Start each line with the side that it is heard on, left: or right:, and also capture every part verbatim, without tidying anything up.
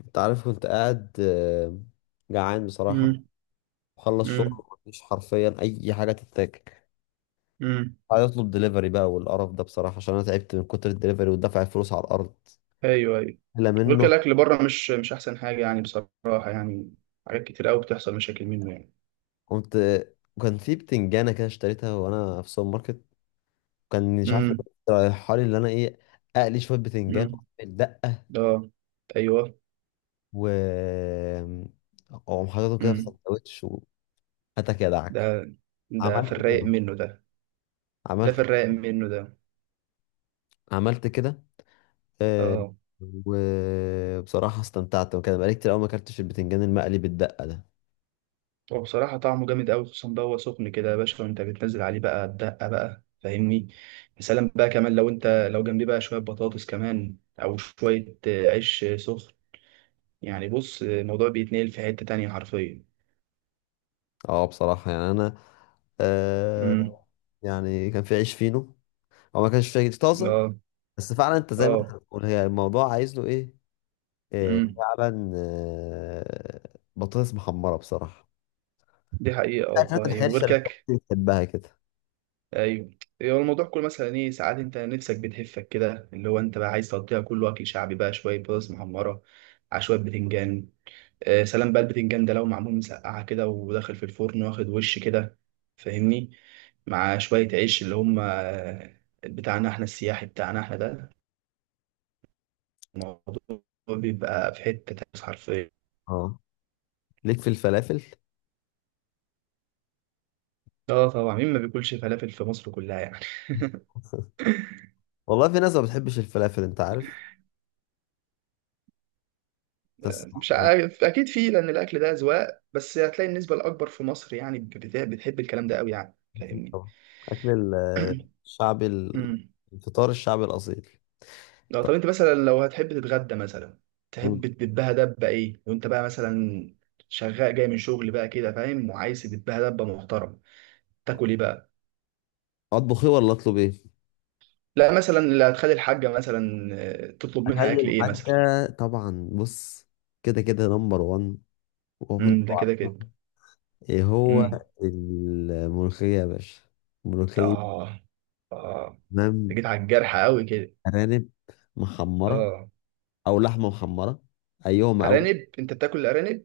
left: انت عارف كنت قاعد آه، جعان بصراحة.
right: امم
left: وخلص
right: امم
left: شغل، مفيش حرفيا أي حاجة تتاكل.
right: امم
left: عايز أطلب دليفري بقى والقرف ده بصراحة، عشان أنا تعبت من كتر الدليفري ودفع الفلوس على الأرض.
right: ايوه، ايوه.
left: لا
right: غير كده
left: منه.
right: الاكل بره مش مش احسن حاجه يعني، بصراحه يعني. حاجات كتير قوي بتحصل مشاكل منه يعني.
left: قمت، كان في بتنجانة كده اشتريتها وأنا في السوبر ماركت. كان مش عارف
right: امم
left: رايحة لي اللي أنا إيه. أقلي شوية
right: امم
left: بتنجان وأعمل دقة،
right: ده. ايوه.
left: و أقوم حاططهم كده في
right: امم.
left: سندوتش. وهاتك يا دعك،
right: ده ده في
left: عملت
right: الرايق
left: كده،
right: منه ده. ده
left: عملت
right: في الرايق منه ده.
left: عملت كده. آه،
right: اه،
left: وبصراحة استمتعت، وكان بقالي كتير أوي ما أكلتش البتنجان المقلي بالدقة ده.
right: هو بصراحه طعمه جامد قوي، خصوصا بقى هو سخن كده يا باشا، وانت بتنزل عليه بقى الدقه بقى، فاهمني؟ يا سلام بقى كمان، لو انت لو جنبيه بقى شويه بطاطس كمان، او شويه آه، عيش آه، سخن. يعني بص، آه، الموضوع بيتنقل في حته تانية حرفيا.
left: اه، بصراحة يعني أنا آه يعني كان في عيش فينو، هو ما كانش فيه طازة.
right: اه.
left: بس فعلا أنت زي ما أنت
right: اه.
left: بتقول، هي الموضوع عايز له إيه؟ آه،
right: امم.
left: فعلا آه، بطاطس محمرة بصراحة.
right: دي حقيقة
left: الأكلات
right: والله. وغير
left: الحرشة اللي
right: كده ك-
left: الناس بتحبها كده.
right: ايوه. هو الموضوع كله مثلا ايه، ساعات انت نفسك بتهفك كده، اللي هو انت بقى عايز تقضيها كله اكل شعبي بقى، شوية بطاطس محمرة على شوية بتنجان. آه سلام بقى، البتنجان ده لو معمول مسقعة كده، وداخل في الفرن واخد وش كده، فاهمني؟ مع شوية عيش اللي هم آه، بتاعنا احنا، السياحي بتاعنا احنا ده، الموضوع بيبقى في حتة تانية حرفيا.
left: اه، ليك في الفلافل.
right: اه طبعا، مين ما بياكلش فلافل في مصر كلها يعني
left: والله في ناس ما بتحبش الفلافل أنت عارف، بس
right: مش
left: يعني.
right: عارف، اكيد في، لان الاكل ده اذواق، بس هتلاقي النسبه الاكبر في مصر يعني بت- بتحب الكلام ده قوي يعني،
left: أكيد
right: فاهمني؟
left: طبعا. أكل ال- الشعبي ال-
right: امم.
left: الفطار الشعبي الأصيل.
right: لو
left: طب،
right: طب انت مثلا لو هتحب تتغدى مثلا، تحب تدبها دبه ايه، وانت بقى مثلا شغال جاي من شغل بقى كده، فاهم؟ وعايز تدبها دبه محترم، تاكل ايه بقى؟
left: أطبخ إيه ولا أطلب إيه؟
right: لا مثلا اللي هتخلي الحاجه مثلا، آه، تطلب منها
left: أخلي
right: اكل ايه مثلا.
left: الحاجة. طبعا بص، كده كده نمبر واحد، وهو أنت
right: امم. ده كده
left: عارفه.
right: كده.
left: إيه هو؟
right: امم.
left: الملوخية يا باشا، ملوخية.
right: اه. اه.
left: تمام.
right: أنت جيت على الجرح قوي كده.
left: أرانب محمرة
right: اه.
left: أو لحمة محمرة، أيهما أو.
right: ارانب، انت بتاكل الارانب؟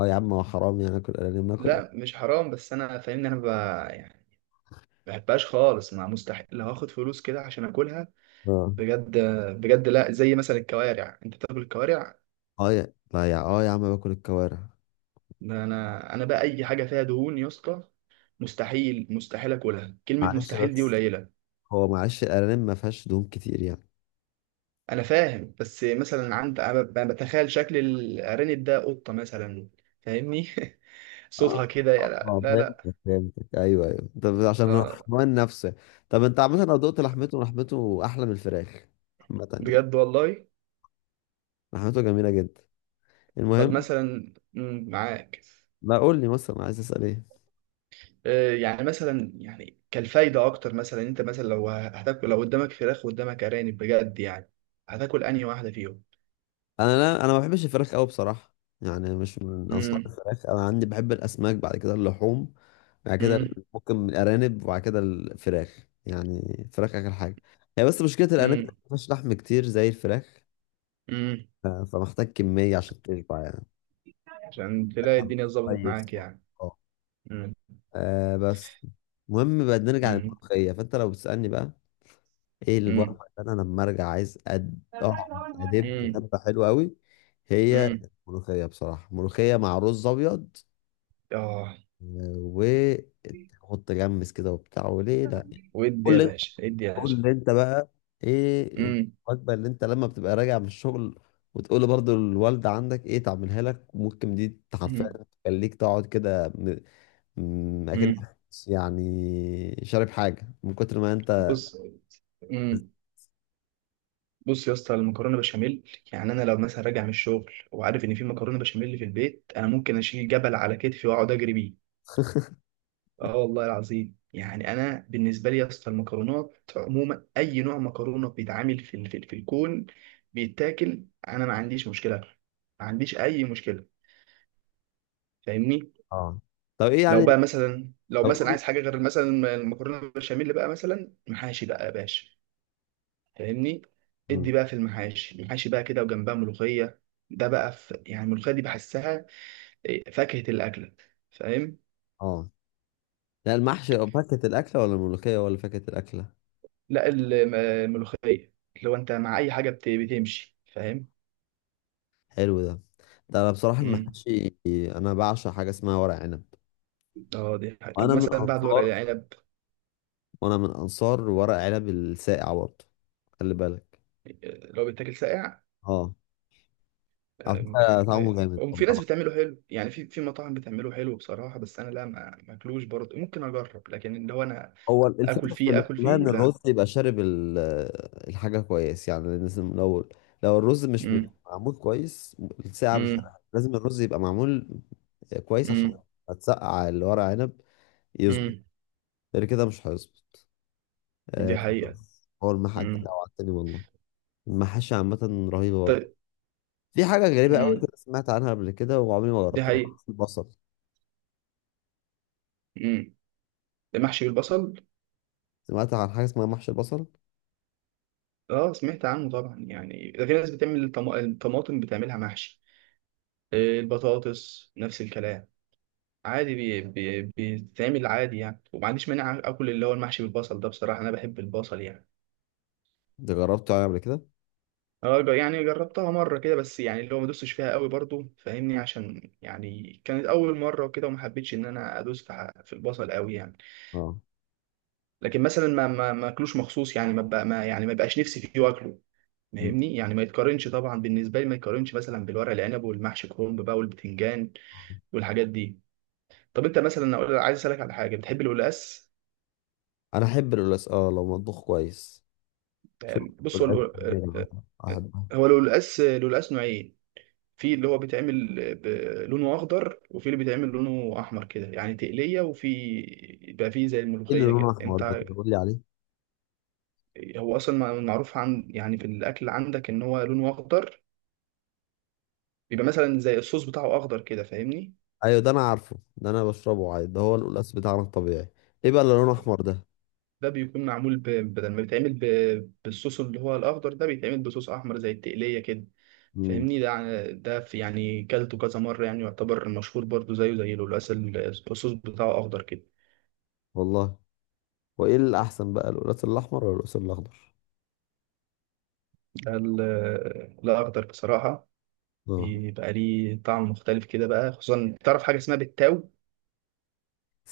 left: أه يا عم، هو حرام يعني آكل أرانب ناكل؟
right: لا مش حرام، بس انا فاهمني، انا ب... يعني ما بحبهاش خالص، ما مستحيل لو هاخد فلوس كده عشان اكلها.
left: اه
right: بجد. بجد، لا زي مثلا الكوارع، انت بتاكل الكوارع؟
left: اه، يا لا يا اه يا عم باكل الكوارع.
right: ده انا انا بقى اي حاجه فيها دهون يا اسطى، مستحيل. مستحيل اكلها، كلمه
left: معلش
right: مستحيل دي
left: بس،
right: قليله.
left: هو معلش الأرانب ما فيهاش دهون كتير يعني.
right: انا فاهم، بس مثلا عند أنا ب- بتخيل شكل الارانب ده قطه مثلا، فاهمني؟ صوتها كده، لا
left: اه،
right: لا لا.
left: فهمتك فهمتك، ايوه ايوه. طب عشان هو
right: آه،
left: الحمام نفسه. طب انت عامة، لو دقت لحمته، لحمته احلى من الفراخ عامة يعني.
right: بجد والله.
left: لحمته جميلة جدا.
right: طب
left: المهم.
right: مثلا مم، معاك.
left: ما قول لي مثلا عايز اسال ايه؟
right: آه، يعني مثلا يعني كالفايدة أكتر، مثلا أنت مثلا لو هتاكل، لو قدامك فراخ وقدامك أرانب بجد يعني، هتاكل أنهي واحدة فيهم؟
left: انا، لا، انا ما بحبش الفراخ قوي بصراحة. يعني مش من انصار
right: مم.
left: الفراخ، انا عندي بحب الاسماك، بعد كده اللحوم. بعد كده
right: مم.
left: ممكن الارانب، وبعد كده الفراخ، يعني الفراخ اخر حاجة. هي بس مشكلة الارانب ما
right: مم.
left: فيهاش لحم كتير زي الفراخ.
right: مم.
left: ف- فمحتاج كمية عشان تشبع يعني.
right: عشان تلاقي الدنيا اتظبطت
left: طيب.
right: معاك يعني.
left: اه.
right: مم.
left: آه بس، المهم بقى نرجع
right: مم.
left: للملوخية، فانت لو بتسألني بقى، ايه الوجبة
right: مم.
left: اللي انا لما ارجع عايز أد... اقعد ادب
right: مم.
left: دبة حلوة قوي؟ هي
right: مم.
left: الملوخية بصراحة، ملوخية مع رز ابيض.
right: آه.
left: آه، وحط جمس كده وبتاع، وليه لا؟
right: ودي
left: قول
right: يا
left: لي،
right: باشا، ادي يا باشا.
left: قول لي انت بقى، ايه
right: مم.
left: الوجبة اللي انت لما بتبقى راجع من الشغل وتقول برضو الوالدة عندك ايه تعملها لك، ممكن دي حرفيا
right: مم.
left: تخليك تقعد كده، أمم، اكنك
right: مم.
left: يعني شارب حاجه من كتر ما انت.
right: بص. مم. بص يا اسطى، المكرونه بشاميل يعني، انا لو مثلا راجع من الشغل وعارف ان في مكرونه بشاميل في البيت، انا ممكن اشيل جبل على كتفي واقعد اجري بيه. اه والله العظيم، يعني انا بالنسبه لي يا اسطى، المكرونات عموما اي نوع مكرونه بيتعمل في ال- في, ال- في الكون بيتاكل، انا ما عنديش مشكله، ما عنديش اي مشكله، فاهمني.
left: اه، طب ايه
right: لو
left: يعني.
right: بقى مثلا، لو
left: طب،
right: مثلا
left: قول-
right: عايز حاجه غير مثلا المكرونه بشاميل بقى، مثلا محاشي بقى يا باشا، فاهمني.
left: مم.
right: ادي بقى في المحاشي، المحاشي بقى كده وجنبها ملوخيه، ده بقى في يعني الملوخيه دي بحسها آه، فاكهه الاكله، فاهم؟
left: اه، لا، المحشي أو فكة الأكلة ولا الملوخية ولا فكة الأكلة؟
right: لا الم- الملوخيه، لو انت مع اي حاجه بت- بتمشي، فاهم؟
left: حلو ده. ده أنا بصراحة
right: امم.
left: المحشي، أنا بعشق حاجة اسمها ورق عنب.
right: اه دي حاجة. طب
left: وأنا من
right: مثلا بعد ورق
left: أنصار
right: العنب
left: وأنا من أنصار ورق عنب الساقع برضه، خلي بالك.
right: آه، لو بيتاكل ساقع.
left: اه، على فكرة طعمه جامد.
right: وفي ناس بتعمله حلو يعني، في في مطاعم بتعمله حلو بصراحه، بس انا لا، ما ماكلوش برضه، ممكن اجرب، لكن اللي هو انا
left: هو
right: اكل
left: الفكرة في
right: فيه، اكل
left: الاحتمال
right: فيه
left: ان الرز
right: لا.
left: يبقى شارب ال- الحاجة كويس، يعني لازم لو لو الرز مش مت-
right: امم.
left: معمول كويس الساعة مش
right: امم.
left: هتحرق. لازم الرز يبقى معمول كويس عشان
right: امم.
left: هتسقع اللي ورق عنب يظبط،
right: امم.
left: غير كده مش هيظبط.
right: دي
left: آه،
right: حقيقه.
left: هو المحل انت
right: مم.
left: جوعتني والله. المحاشي عامة رهيبة برضه.
right: طيب.
left: في حاجة غريبة قوي
right: مم.
left: كده سمعت عنها قبل كده وعمري ما
right: دي
left: جربتها،
right: حقيقة.
left: محشي البصل.
right: مم. المحشي بالبصل.
left: سمعت عن حاجة اسمها محشي البصل.
right: اه سمعت عنه طبعا يعني، ده في ناس بتعمل الطما- الطماطم بتعملها محشي، آه، البطاطس نفس الكلام، عادي بي... بي... بيتعمل عادي يعني، وما عنديش مانع اكل اللي هو المحشي بالبصل ده، بصراحة انا بحب البصل يعني.
left: انت جربته يعني قبل كده؟
right: اه ج- يعني جربتها مرة كده، بس يعني اللي هو ما دوستش فيها قوي برضو، فاهمني؟ عشان يعني كانت اول مرة وكده، وما حبيتش ان انا ادوس في ح- في البصل قوي يعني.
left: اه.
right: لكن مثلا ما ما ما اكلوش مخصوص يعني، ما بقى ما يعني ما بقاش نفسي فيه واكله،
left: مم.
right: فاهمني. يعني ما يتقارنش طبعا بالنسبه لي، ما يتقارنش مثلا بالورق العنب والمحشي كرنب بقى والبتنجان والحاجات دي. طب انت مثلا أقول- عايز اسالك على حاجه، بتحب القلقاس؟
left: انا احب القلقاس، اه، لو مطبوخ كويس. شوف،
right: يعني بص، هو
left: الآخر مثلا
right: القل-
left: واحد واحد.
right: هو القلقاس، القلقاس نوعين. في اللي هو بيتعمل ب- لونه اخضر، وفي اللي بيتعمل لونه احمر كده، يعني تقليه، وفي يبقى فيه زي
left: ايه اللي
right: الملوخيه
left: لونه
right: كده
left: احمر ده؟
right: انت.
left: كده قول لي عليه.
right: هو اصلا معروف عن يعني في الاكل عندك، ان هو لونه اخضر، بيبقى مثلا زي الصوص بتاعه اخضر كده، فاهمني.
left: ايوه، ده انا عارفه، ده انا بشربه عادي، ده هو القلقاس بتاعنا الطبيعي. ايه بقى اللي لونه احمر ده؟
right: ده بيكون معمول ب... بدل ما بيتعمل ب... بالصوص اللي هو الأخضر ده، بيتعمل بصوص أحمر زي التقلية كده،
left: امم
right: فاهمني. ده ع- ده في يعني كلته كذا مرة يعني، يعتبر مشهور برضو زيه زي القلقاس ال- الصوص بتاعه أخضر كده.
left: والله. وايه الاحسن بقى، القلقاس الاحمر ولا القلقاس الاخضر؟
right: ده ال- الأخضر بصراحة،
left: اه،
right: بيبقى ليه طعم مختلف كده بقى، خصوصا تعرف حاجة اسمها بالتاو.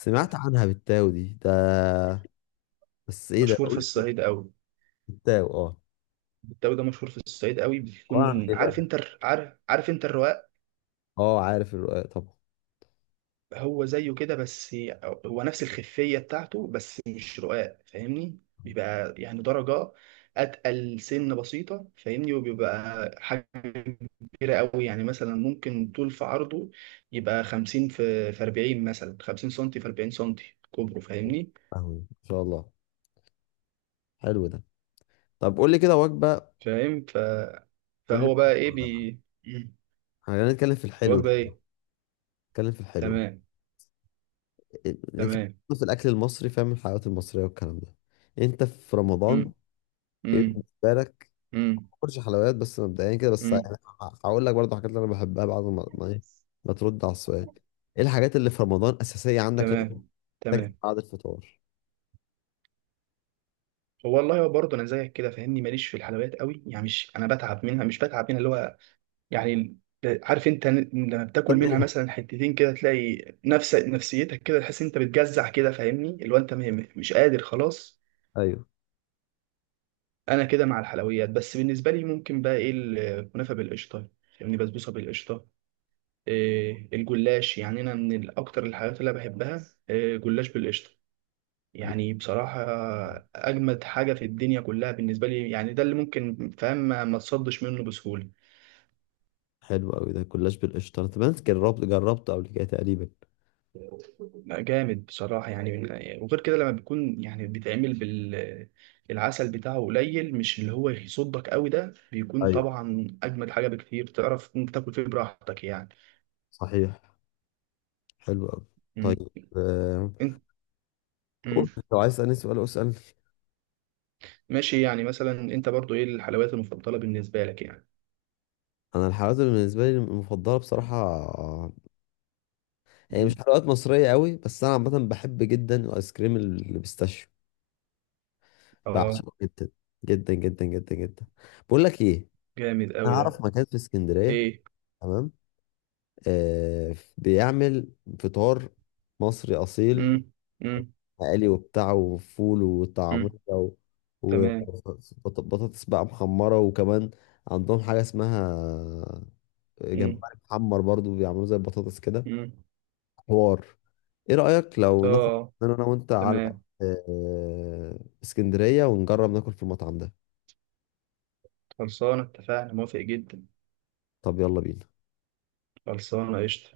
left: سمعت عنها بالتاو دي ده، بس ايه ده
right: مشهور في
left: قلت؟
right: الصعيد أوي.
left: بالتاو، اه،
right: التاو ده مشهور في الصعيد أوي،
left: عبارة عن
right: بيكون
left: ايه بقى؟
right: عارف أنت الر- عارف، عارف أنت الرقاق؟
left: اه، عارف الرقاق طبعا.
right: هو زيه كده بس، هو نفس الخفية بتاعته، بس مش رقاق فاهمني. بيبقى يعني درجة أتقل سن بسيطة، فاهمني. وبيبقى حاجة كبيرة قوي يعني، مثلا ممكن طول في عرضه يبقى خمسين في في أربعين مثلا، خمسين سنتي في أربعين سنتي كبره، فاهمني.
left: فاهمه ان شاء الله. حلو ده. طب قول لي كده وجبه.
right: فاهم. ف-
left: قول لي
right: فهو بقى إيه
left: وجبة.
right: بي مم.
left: احنا هنتكلم في الحلو ده،
right: الوجبة إيه؟
left: نتكلم في الحلو.
right: تمام.
left: يعني كان
right: تمام.
left: في الأكل المصري، فاهم، الحلويات المصرية والكلام ده. أنت في رمضان،
right: مم.
left: إيه
right: مم.
left: بالنسبة لك؟
right: مم.
left: مش حلويات بس مبدئيا كده، بس
right: مم.
left: يعني هقول لك برضه حاجات اللي أنا بحبها، بعد ما ما إيه ما ترد على السؤال. إيه الحاجات اللي في رمضان أساسية عندك لازم
right: تمام.
left: تاكل
right: تمام.
left: بعد الفطار؟
right: والله برضه انا زيك كده فاهمني، ماليش في الحلويات قوي يعني، مش انا بتعب منها، مش بتعب منها اللي هو يعني. عارف انت لما بتاكل
left: طب إيه
right: منها
left: الح-
right: مثلا حتتين كده، تلاقي نفس نفسيتك كده، تحس انت بتجزع كده فاهمني، اللي هو انت م- مش قادر خلاص.
left: أيوه.
right: انا كده مع الحلويات. بس بالنسبه لي ممكن بقى ايه، الكنافه بالقشطه فاهمني، بسبوسه بالقشطه، إيه الجلاش. يعني انا من ال- اكتر الحاجات اللي أنا بحبها إيه، جلاش بالقشطه، يعني بصراحة أجمد حاجة في الدنيا كلها بالنسبة لي يعني، ده اللي ممكن فاهم ما ما تصدش منه بسهولة.
left: حلو أوي ده، كلاش بالقشطة، أنت بنت جربت جربته قبل كده تقريبا؟
right: جامد بصراحة يعني من- يعني، وغير كده لما بيكون يعني بيتعمل بال العسل بتاعه قليل، مش اللي هو يصدك قوي ده، بيكون
left: أيوه،
right: طبعا أجمد حاجة بكتير، تعرف إنت تاكل فيه براحتك يعني.
left: صحيح. حلو أوي.
right: مم.
left: طيب، آه،
right: انت.
left: قول
right: مم.
left: لو عايز تسألني سؤال اسألني.
right: ماشي. يعني مثلا أنت برضو إيه الحلويات المفضلة بالنسبة لك يعني؟
left: أنا الحلويات اللي بالنسبة لي المفضلة بصراحة، هي مش
right: مم.
left: حلويات مصرية قوي، بس أنا عامة بحب جدا الآيس كريم اللي بيستاشيو.
right: آه.
left: بعشقه جدا جدا جدا جدا جدا. بقول لك إيه؟
right: جامد
left: أنا
right: قوي ده.
left: أعرف مكان في اسكندرية،
right: إيه.
left: تمام، آه بيعمل فطار مصري أصيل،
right: مم. مم.
left: مقلي وبتاع وفول وطعمية
right: مم.
left: و-
right: تمام.
left: وبطاطس بقى محمرة، وكمان عندهم حاجة اسمها
right: مم.
left: جمبري محمر، برضو بيعملوه زي البطاطس كده.
right: مم.
left: حوار، ايه رأيك لو ناخد
right: طب.
left: انا أنا وانت على
right: تمام.
left: آه، اسكندرية ونجرب ناكل في المطعم ده؟
right: خلصانة، اتفقنا، موافق جدا.
left: طب، يلا بينا.
right: خلصانة قشطة.